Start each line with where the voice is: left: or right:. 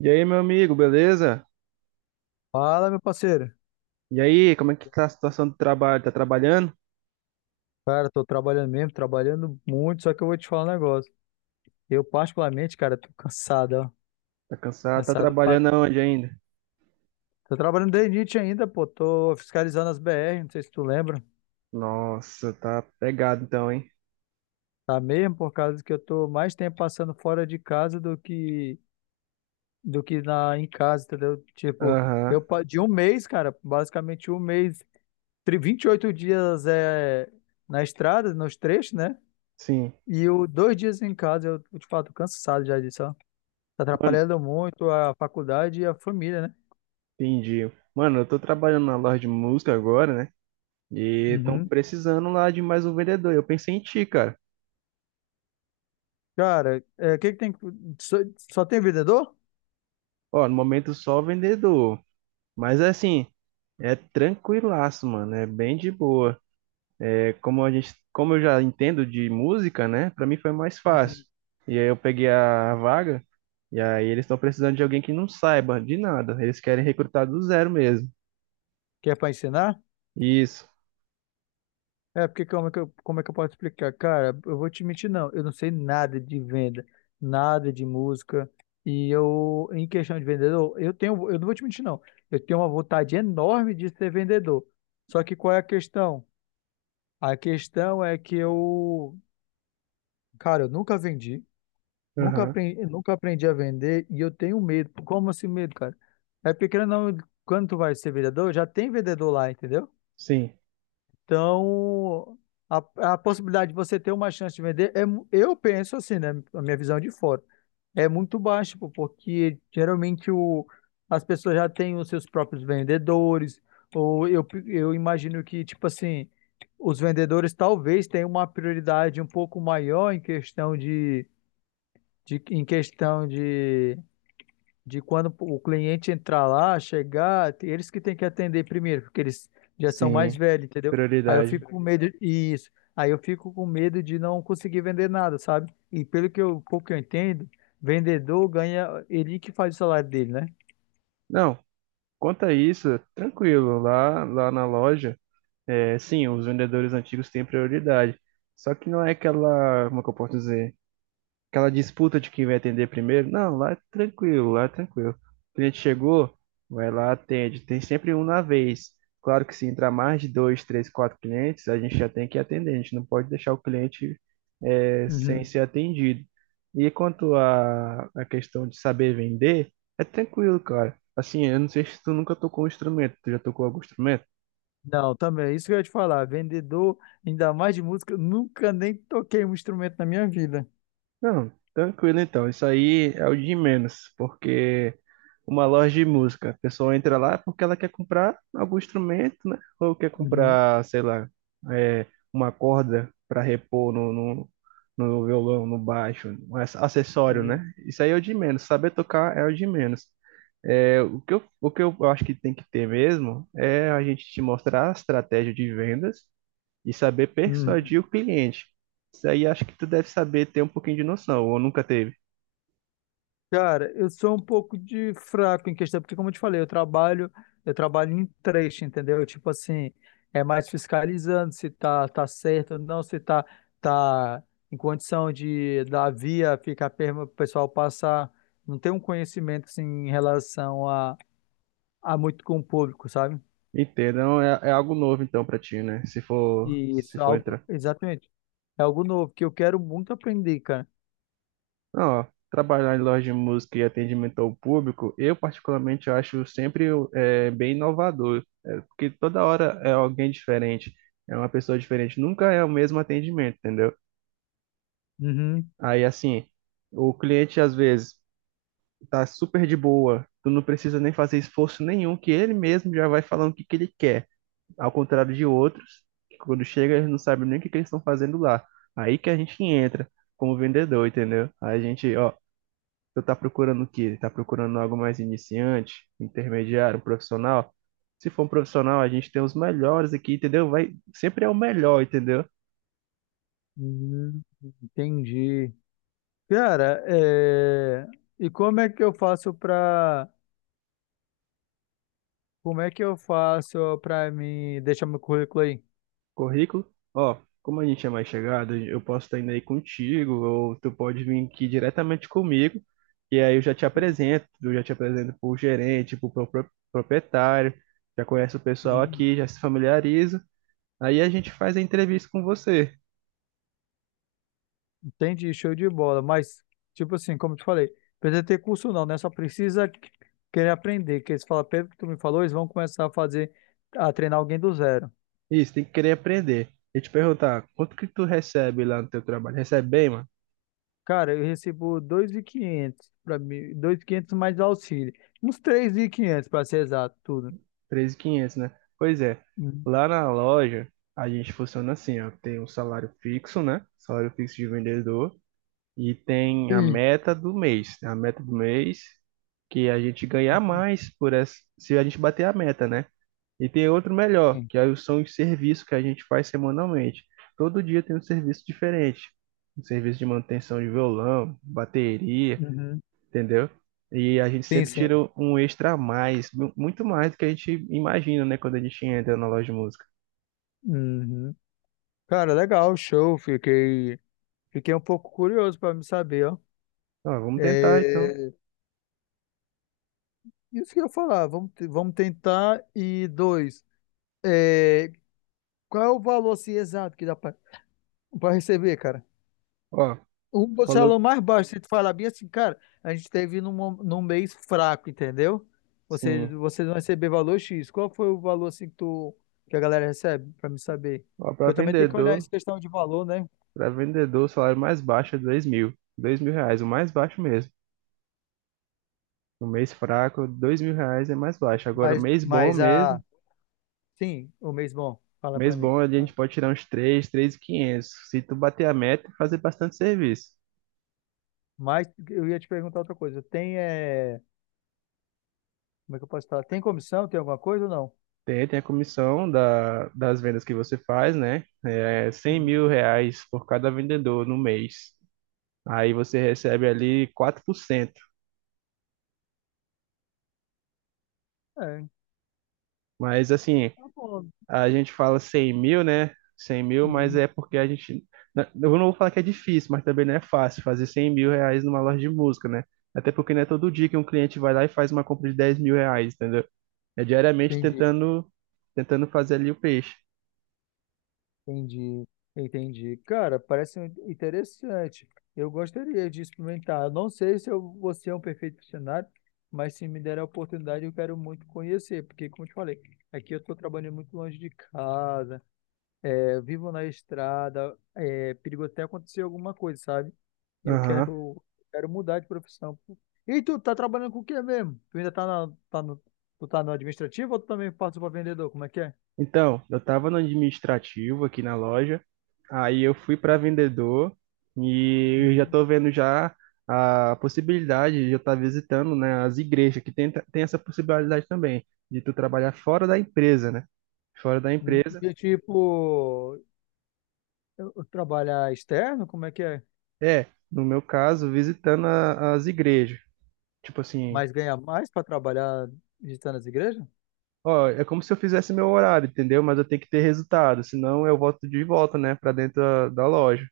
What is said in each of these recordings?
right: E aí, meu amigo, beleza?
left: Fala, meu parceiro.
right: E aí, como é que tá a situação do trabalho? Tá trabalhando?
left: Cara, tô trabalhando mesmo, trabalhando muito, só que eu vou te falar um negócio. Eu, particularmente, cara, tô cansado, ó.
right: Tá cansado? Tá
left: Cansado pra...
right: trabalhando aonde ainda?
left: Tô trabalhando desde Nietzsche ainda, pô. Tô fiscalizando as BR, não sei se tu lembra.
right: Nossa, tá pegado então, hein?
left: Tá mesmo por causa que eu tô mais tempo passando fora de casa do que na em casa, entendeu? Tipo,
right: Aham,
left: de um mês, cara, basicamente um mês, 28 dias é na estrada, nos trechos, né?
right: sim.
left: E o dois dias em casa, eu te falo, tô cansado já disso, ó. Tá
right: Mano,
left: atrapalhando muito a faculdade e a família, né?
right: entendi. Mano, eu tô trabalhando na loja de música agora, né? E estão
left: Uhum.
right: precisando lá de mais um vendedor. Eu pensei em ti, cara.
left: Cara, é, o que que tem. Só, só tem vendedor?
right: Ó, no momento só vendedor. Mas assim, é tranquilaço, mano. É bem de boa. É como eu já entendo de música, né? Para mim foi mais fácil.
left: Uhum.
right: E aí eu peguei a vaga e aí eles estão precisando de alguém que não saiba de nada. Eles querem recrutar do zero mesmo.
left: Que é pra ensinar?
right: Isso.
left: É, porque como é que eu posso explicar? Cara, eu vou te mentir, não. Eu não sei nada de venda, nada de música. E eu, em questão de vendedor, eu tenho, eu não vou te mentir, não. Eu tenho uma vontade enorme de ser vendedor. Só que qual é a questão? A questão é que eu, cara, eu nunca vendi. Nunca
right: Aham.
left: aprendi, nunca aprendi a vender e eu tenho medo. Como assim medo, cara? É porque querendo ou não, quando tu vai ser vendedor, já tem vendedor lá, entendeu?
right: Sim.
left: Então, a possibilidade de você ter uma chance de vender, é, eu penso assim, né? A minha visão é de fora, é muito baixa, pô, porque geralmente o, as pessoas já têm os seus próprios vendedores, ou eu imagino que, tipo assim, os vendedores talvez tenham uma prioridade um pouco maior em questão de em questão de quando o cliente entrar lá, chegar, eles que têm que atender primeiro, porque eles já são mais
right: Sim.
left: velhos, entendeu? Aí eu
right: Prioridade.
left: fico com medo, isso. Aí eu fico com medo de não conseguir vender nada, sabe? E pelo que eu, pouco que eu entendo, vendedor ganha, ele que faz o salário dele, né?
right: Não, quanto a isso, tranquilo. Lá na loja, é, sim, os vendedores antigos têm prioridade. Só que não é aquela, como é que eu posso dizer? Aquela disputa de quem vai atender primeiro. Não, lá é tranquilo, lá é tranquilo. O cliente chegou, vai lá, atende. Tem sempre um na vez. Claro que se entrar mais de dois, três, quatro clientes, a gente já tem que atender. A gente não pode deixar o cliente sem
left: Uhum.
right: ser atendido. E quanto à questão de saber vender, é tranquilo, cara. Assim, eu não sei se tu nunca tocou um instrumento. Tu já tocou algum instrumento?
left: Não, também, é isso que eu ia te falar. Vendedor, ainda mais de música, eu nunca nem toquei um instrumento na minha vida.
right: Não, tranquilo então. Isso aí é o de menos, porque uma loja de música, a pessoa entra lá porque ela quer comprar algum instrumento, né? Ou quer
left: Uhum.
right: comprar, sei lá, é, uma corda para repor no violão, no baixo, um acessório,
left: Uhum.
right: né? Isso aí é o de menos. Saber tocar é o de menos. É, o que eu acho que tem que ter mesmo é a gente te mostrar a estratégia de vendas e saber
left: Uhum.
right: persuadir o cliente. Isso aí acho que tu deve saber ter um pouquinho de noção, ou nunca teve.
left: Cara, eu sou um pouco de fraco em questão, porque como eu te falei, eu trabalho em trecho, entendeu? Tipo assim, é mais fiscalizando se tá, tá certo ou não, se tá, tá em condição de da via ficar perma, o pessoal passar, não tem um conhecimento assim, em relação a muito com o público, sabe?
right: Entendam, é algo novo então pra ti, né? Se for,
left: E
right: se
left: isso é
right: for
left: algo,
right: entrar.
left: exatamente, é algo novo que eu quero muito aprender, cara.
right: Não, ó, trabalhar em loja de música e atendimento ao público, eu particularmente acho sempre bem inovador, porque toda hora é alguém diferente, é uma pessoa diferente, nunca é o mesmo atendimento, entendeu?
left: Uhum,
right: Aí assim, o cliente às vezes tá super de boa, tu não precisa nem fazer esforço nenhum, que ele mesmo já vai falando o que que ele quer. Ao contrário de outros, que quando chega eles não sabem nem o que eles estão fazendo lá. Aí que a gente entra como vendedor, entendeu? Aí a gente, ó, você tá procurando o quê? Tá procurando algo mais iniciante, intermediário, um profissional? Se for um profissional, a gente tem os melhores aqui, entendeu? Vai, sempre é o melhor, entendeu?
left: uhum, entendi. Cara, é, e como é que eu faço pra. Como é que eu faço pra mim deixar meu currículo aí?
right: Currículo? Ó, como a gente é mais chegado, eu posso estar indo aí contigo, ou tu pode vir aqui diretamente comigo, e aí eu já te apresento pro gerente, pro proprietário, já conhece o pessoal
left: Hum.
right: aqui, já se familiariza, aí a gente faz a entrevista com você.
left: Entendi, show de bola. Mas, tipo assim, como eu te falei, precisa ter curso não, né? Só precisa querer aprender. Que eles falam, pelo que tu me falou, eles vão começar a fazer, a treinar alguém do zero.
right: Isso, tem que querer aprender. E te perguntar, quanto que tu recebe lá no teu trabalho? Recebe bem, mano?
left: Cara, eu recebo 2.500 para mim, 2.500 mais auxílio. Uns 3.500 para ser exato, tudo.
right: 13.500, né? Pois é,
left: Hum.
right: lá na loja a gente funciona assim, ó, tem um salário fixo, né? Salário fixo de vendedor. E tem a
left: Sim.
right: meta do mês, né? A meta do mês que é a gente ganhar
left: Hum.
right: mais por essa, se a gente bater a meta, né? E tem outro melhor, que aí são os serviços que a gente faz semanalmente. Todo dia tem um serviço diferente. Um serviço de manutenção de violão, bateria,
left: Uhum.
right: entendeu? E a gente
left: Sim,
right: sempre tira
left: sim.
right: um extra a mais, muito mais do que a gente imagina, né? Quando a gente entra na loja de música.
left: Uhum. Cara, legal, show. Fiquei, fiquei um pouco curioso para me saber, ó.
right: Ó, vamos tentar então.
left: É, isso que eu ia falar, vamos, vamos tentar. E dois, é, qual é o valor assim, exato que dá para receber, cara?
right: Ó, tu
left: O
right: falou
left: salão mais baixo, se tu falar bem assim, cara, a gente teve num, num mês fraco, entendeu? Você,
right: sim.
left: vocês vão receber valor X. Qual foi o valor assim que, tu, que a galera recebe, para me saber?
right: Ó, para
left: Porque eu também tenho que olhar
right: vendedor.
left: essa questão de valor, né?
right: Para vendedor, o salário mais baixo é 2.000. 2.000 reais, o mais baixo mesmo. No mês fraco, 2.000 reais é mais baixo. Agora, mês bom
left: Mas
right: mesmo,
left: a. Sim, o mês bom. Fala
right: mês
left: para mim.
right: bom ali a gente pode tirar uns 3.500. Se tu bater a meta, é fazer bastante serviço.
left: Mas eu ia te perguntar outra coisa. Tem, é... como é que eu posso falar? Tem comissão? Tem alguma coisa ou não?
right: Tem a comissão da, das vendas que você faz, né? É 100.000
left: Uhum.
right: reais por cada vendedor no mês. Aí você recebe ali 4%.
left: É,
right: Mas assim,
left: tá bom.
right: a gente fala 100.000, né? 100.000, mas
left: Uhum.
right: é porque a gente. Né, eu não vou falar que é difícil, mas também não é fácil fazer 100.000 reais numa loja de música, né? Até porque não é todo dia que um cliente vai lá e faz uma compra de 10.000 reais, entendeu? É diariamente
left: Entendi,
right: tentando fazer ali o peixe.
left: entendi, entendi. Cara, parece interessante. Eu gostaria de experimentar. Eu não sei se eu vou ser um perfeccionário, mas se me der a oportunidade, eu quero muito conhecer, porque, como eu te falei, aqui eu estou trabalhando muito longe de casa, é, vivo na estrada, é perigo até acontecer alguma coisa, sabe? E eu
right: Aham.
left: quero, quero mudar de profissão, pô. E tu tá trabalhando com o quê mesmo? Tu ainda tá, na, tá no, tu tá no administrativo ou tu também passa pra vendedor? Como é que é?
right: Então, eu estava no administrativo aqui na loja, aí eu fui para vendedor e eu já
left: Uhum.
right: estou vendo já a possibilidade de eu estar visitando, né, as igrejas, que tem, tem essa possibilidade também, de tu trabalhar fora da empresa, né? Fora da empresa,
left: De tipo, eu trabalhar externo, como é que é?
right: é, no meu caso, visitando as igrejas. Tipo assim,
left: Mas ganhar mais pra trabalhar visitando as igrejas?
right: ó, é como se eu fizesse meu horário, entendeu? Mas eu tenho que ter resultado, senão eu volto de volta, né, para dentro da loja.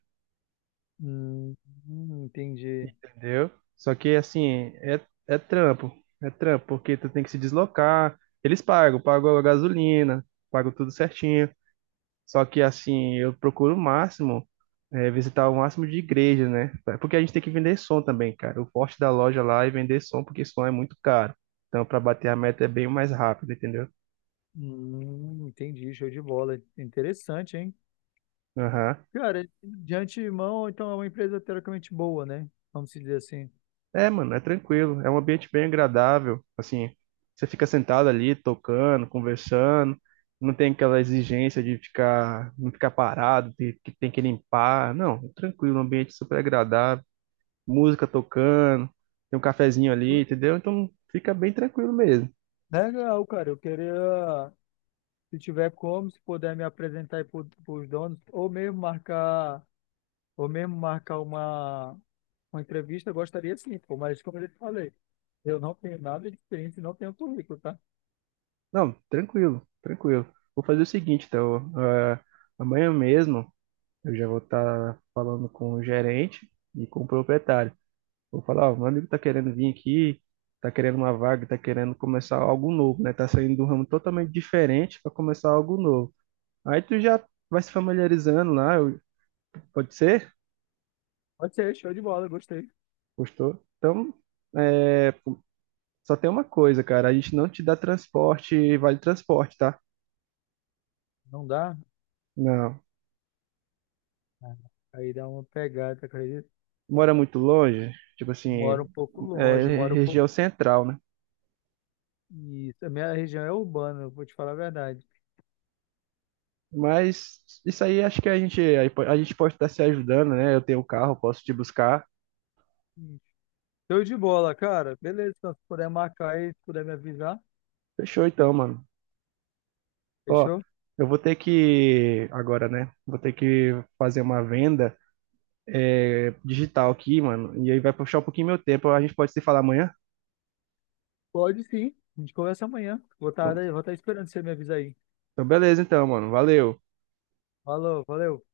left: Hum, entendi.
right: Entendeu? Só que assim, é trampo. É trampo, porque tu tem que se deslocar. Eles pagam, pagam a gasolina, pagam tudo certinho. Só que assim, eu procuro o máximo, visitar o máximo de igreja, né? Porque a gente tem que vender som também, cara. O forte da loja lá é vender som, porque som é muito caro. Então, para bater a meta é bem mais rápido, entendeu?
left: Entendi, show de bola. Interessante, hein?
right: Aham.
left: Cara, de antemão, então é uma empresa teoricamente boa, né? Vamos dizer assim.
right: É, mano, é tranquilo. É um ambiente bem agradável. Assim, você fica sentado ali, tocando, conversando. Não tem aquela exigência de ficar, não ficar parado, de, que tem que limpar. Não, é tranquilo, um ambiente super agradável. Música tocando, tem um cafezinho ali, entendeu? Então fica bem tranquilo mesmo.
left: Legal, cara. Eu queria, se tiver como, se puder me apresentar aí para os donos, ou mesmo marcar uma entrevista, eu gostaria sim, pô. Mas como eu já te falei, eu não tenho nada de experiência e não tenho currículo, tá?
right: Não, tranquilo, tranquilo. Vou fazer o seguinte, então, amanhã mesmo eu já vou estar falando com o gerente e com o proprietário. Vou falar, ó, meu amigo tá querendo vir aqui, tá querendo uma vaga, tá querendo começar algo novo, né? Tá saindo de um ramo totalmente diferente para começar algo novo. Aí tu já vai se familiarizando lá, pode ser?
left: Pode ser, show de bola, gostei.
right: Gostou? Então, é, só tem uma coisa, cara, a gente não te dá transporte, vale transporte, tá?
left: Não dá?
right: Não.
left: Ah, aí dá uma pegada, acredito.
right: Mora muito longe, tipo
left: Moro
right: assim,
left: um pouco longe,
right: é
left: moro um pouco.
right: região central, né?
left: Isso, a minha região é urbana, eu vou te falar a verdade.
right: Mas isso aí acho que a gente pode estar se ajudando, né? Eu tenho um carro, posso te buscar.
left: Show de bola, cara. Beleza, então, se puder marcar aí, se puder me avisar,
right: Fechou então, mano. Ó,
left: fechou?
right: eu vou ter que agora, né? Vou ter que fazer uma venda digital aqui, mano. E aí vai puxar um pouquinho meu tempo. A gente pode se falar amanhã?
left: Pode sim. A gente conversa amanhã.
right: Então,
left: Vou estar esperando você me avisar aí.
right: então beleza, então, mano. Valeu.
left: Falou, valeu.